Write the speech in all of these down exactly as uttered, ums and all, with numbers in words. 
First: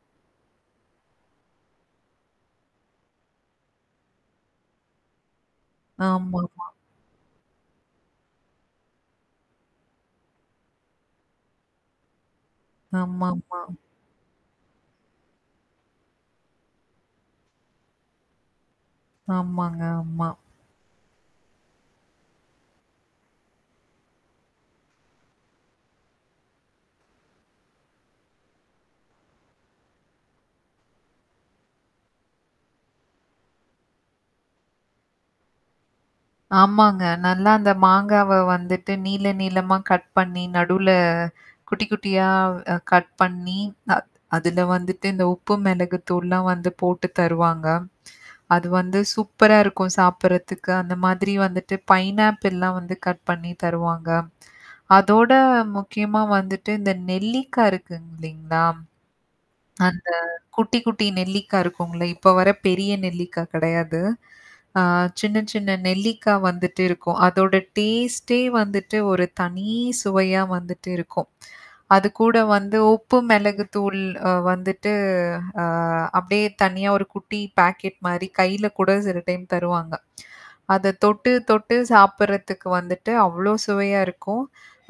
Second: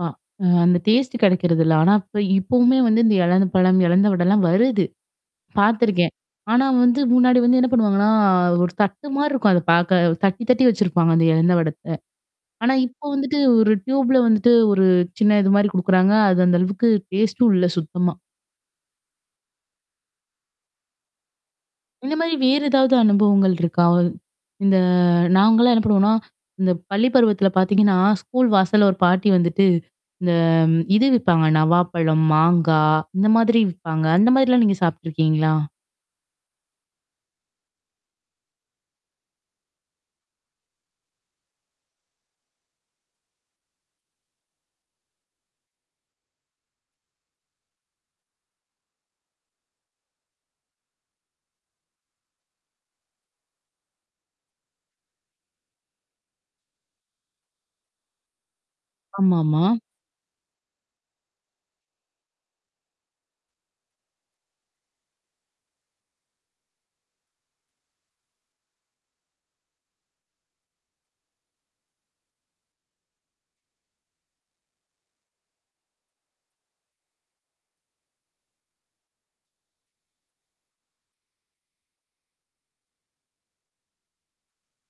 அ அ அந்த டேஸ்ட்டு கெடைக்கிறது இல்ல. ஆனா இப்ப இப்பவுமே வந்து இந்த இலந்தப்பழம் இலந்த வடல்லாம் வருது. பாத்துருக்கேன் ஆமா ஆனா ஆமா. வந்து முன்னாடி வந்து என்னா பண்ணுவாங்கன்னா? ஒரு தட்டு மாரி இருக்கும், அத பாக்க. தட்டி தட்டி வச்சுருப்பாங்க அந்த இலந்த வடத்த. ஆனா இப்போ ஆமா வந்துட்டு, ஆமா. ஒரு டியூபுல வந்துட்டு ஒரு சின்ன இது மாரி குடுக்குறாங்க அது அந்த அளவுக்கு டேஸ்ட்டும் இல்ல சுத்தமா. ஆமாங்க ஆமா. இந்த மாரி வேற ஏதாவது அனுபவங்கள் இருக்கா? இந்த நாங்கலாம் என்னா பண்ணுவோம்னா? இந்த பள்ளி பருவத்துல பாத்திங்கன்னா, ஸ்கூல் வாசல்ல ஒரு பாட்டி வந்துட்டு இந்த இது விப்பாங்க நவாப்பழம், மாங்காய். இந்த மாதிரி விப்பாங்க அந்த மாதிரிலாம் நீங்க சாப்ட்டுருக்கீங்களா? ஆமாங்க நல்லா அந்த மாங்காவ வந்துட்டு நீள நீளமா கட் பண்ணீ நடுவுல குட்டி குட்டியா அ கட் பண்ணீ அ அதுல வந்துட்டு, இந்த உப்பு மிளகு தூள்லாம் வந்து போட்டு தருவாங்க. அது வந்து சூப்பரா இருக்கும் சாப்பிடறதுக்கு. அந்த மாதிரி வந்துட்டு பைனாப்பிள்லாம் வந்து கட் பண்ணீ தருவாங்க. அதோட முக்கியமா வந்துட்டு இந்த நெல்லிக்கா இருககு இல்லைங்களா! ஆமா ஆமா. அந்த குட்டி குட்டி நெல்லிக்கா இருக்கும்ல! இப்ப வர பெரிய நெல்லிக்கா கெடையாது. அ சின்ன சின்ன நெல்லிக்கா வந்துட்டு இருக்கும். அதோட டேஸ்ட்டே வந்துட்டு, ஒரு தனி சுவையா வந்துட்டு இருக்கும். அதுக்கூட வந்து உப்பு, மிளகு தூள் அ வந்துட்டு, அ அப்படியே தனியா ஒரு குட்டி பாக்கெட் மாரி கையில கூட சில டைம் தருவாங்க அத தொட்டு தொட்டு சாப்பிடறதுக்கு வந்துட்டு, அவ்வளோ சுவையா இருக்கும்.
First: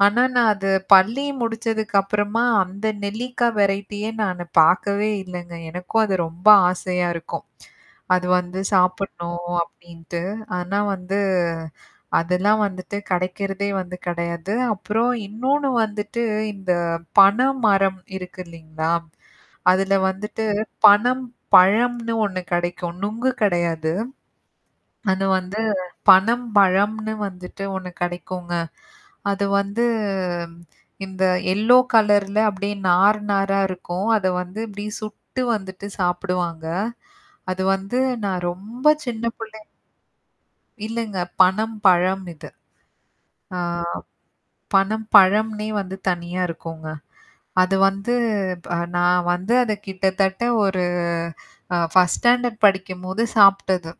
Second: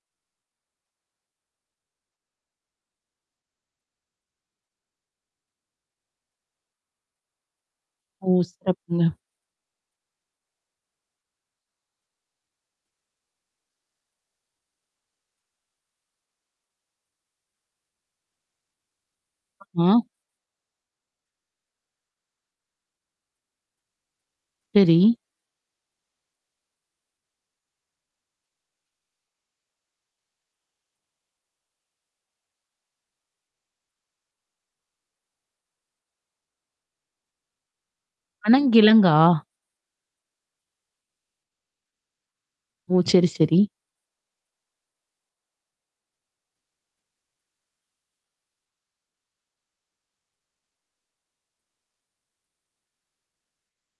ஆனா, நான் அது பள்ளி முடித்ததுக்கு அப்புறமா, அந்த நெல்லிக்கா வெரைட்டியே நானு பாக்கவே இல்லங்க. எனக்கும் அது ரொம்ப ஆசையா இருக்கும். அதுல ஓ வந்து சிறப்புங்க. சாப்பிடணும் அப்படின்ட்டு. ஆனா வந்து அதெல்லாம் வந்துட்டு கிடைக்கிறதே வந்து கிடையாது. அப்புறம் இன்னொன்னு வந்துட்டு, இந்த பன மரம் இருக்கு இல்லிங்களா? ஆமா, அதுல வந்துட்டு பனம் பழம்னு ஒண்ணு கிடைக்கும். நுங்கு கெடையாது. சரி. அது வந்து பனம் பழம்னு வந்துட்டு ஒண்ணு கெடைக்குங்க. அது வந்து இந்த எல்லோ கலர்ல அப்படியே நார் நாரா இருக்கும். அத வந்து அப்படியே, சுட்டு வந்துட்டு சாப்புடுவாங்க. அது வந்து நான் ரொம்ப அனங்கிழங்கா? சின்ன புள்ளை இல்லங்க. பனம் பழம் இது. ஓ சரி அ சரி. பனம் பழம்னே வந்து தனியா இருக்கும்ங்க. அது வந்து ப்ப நான் வந்து அதை கிட்டத்தட்ட ஒரு அ ஃபர்ஸ்ட் ஸ்டாண்டர்ட் படிக்கும்போது சாப்பிட்டது.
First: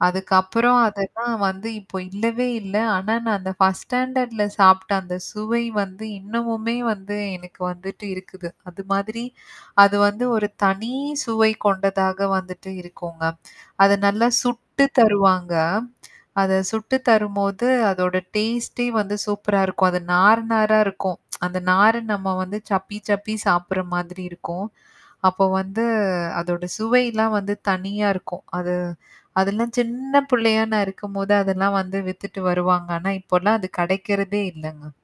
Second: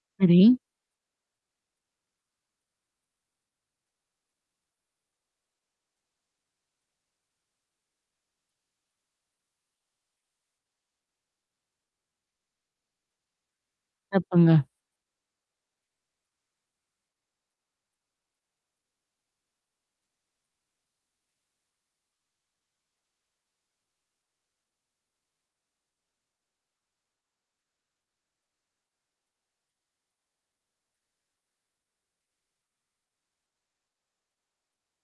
சரி. அதுக்கப்புறம் அதெல்லாம் வந்து இப்போ இல்லவே இல்ல. ஆனா நான் அந்த ஃபர்ஸ்ட் ஸ்டாண்டர்ட்ல சாப்பிட்ட அந்த சுவை வந்து, இன்னமுமே வந்து எனக்கு வந்துட்டு இருக்குது. அது மாதிரி, அது வந்து ஒரு தனி சுவை கொண்டதாக வந்துட்டு இருக்குங்க. அத நல்லா சிறப்புங்க. சுட்டு தருவாங்க. அத சுட்டு தரும்போது, அதோட டேஸ்ட்டே வந்து சூப்பரா இருக்கும். அது நார் நாராக இருக்கும். அந்த நாரு நம்ம வந்து, சப்பி சப்பி சாப்பிடுற மாதிரி இருக்கும். அப்ப வந்து அதோட சுவைலாம் வந்து தனியா இருக்கும். அது அதெல்லாம் சின்ன பிள்ளையா நான் இருக்கும்போது அதெல்லாம் வந்து வித்துட்டு வருவாங்க. ஆனா இப்போலாம் அது கிடைக்கிறதே இல்லங்க.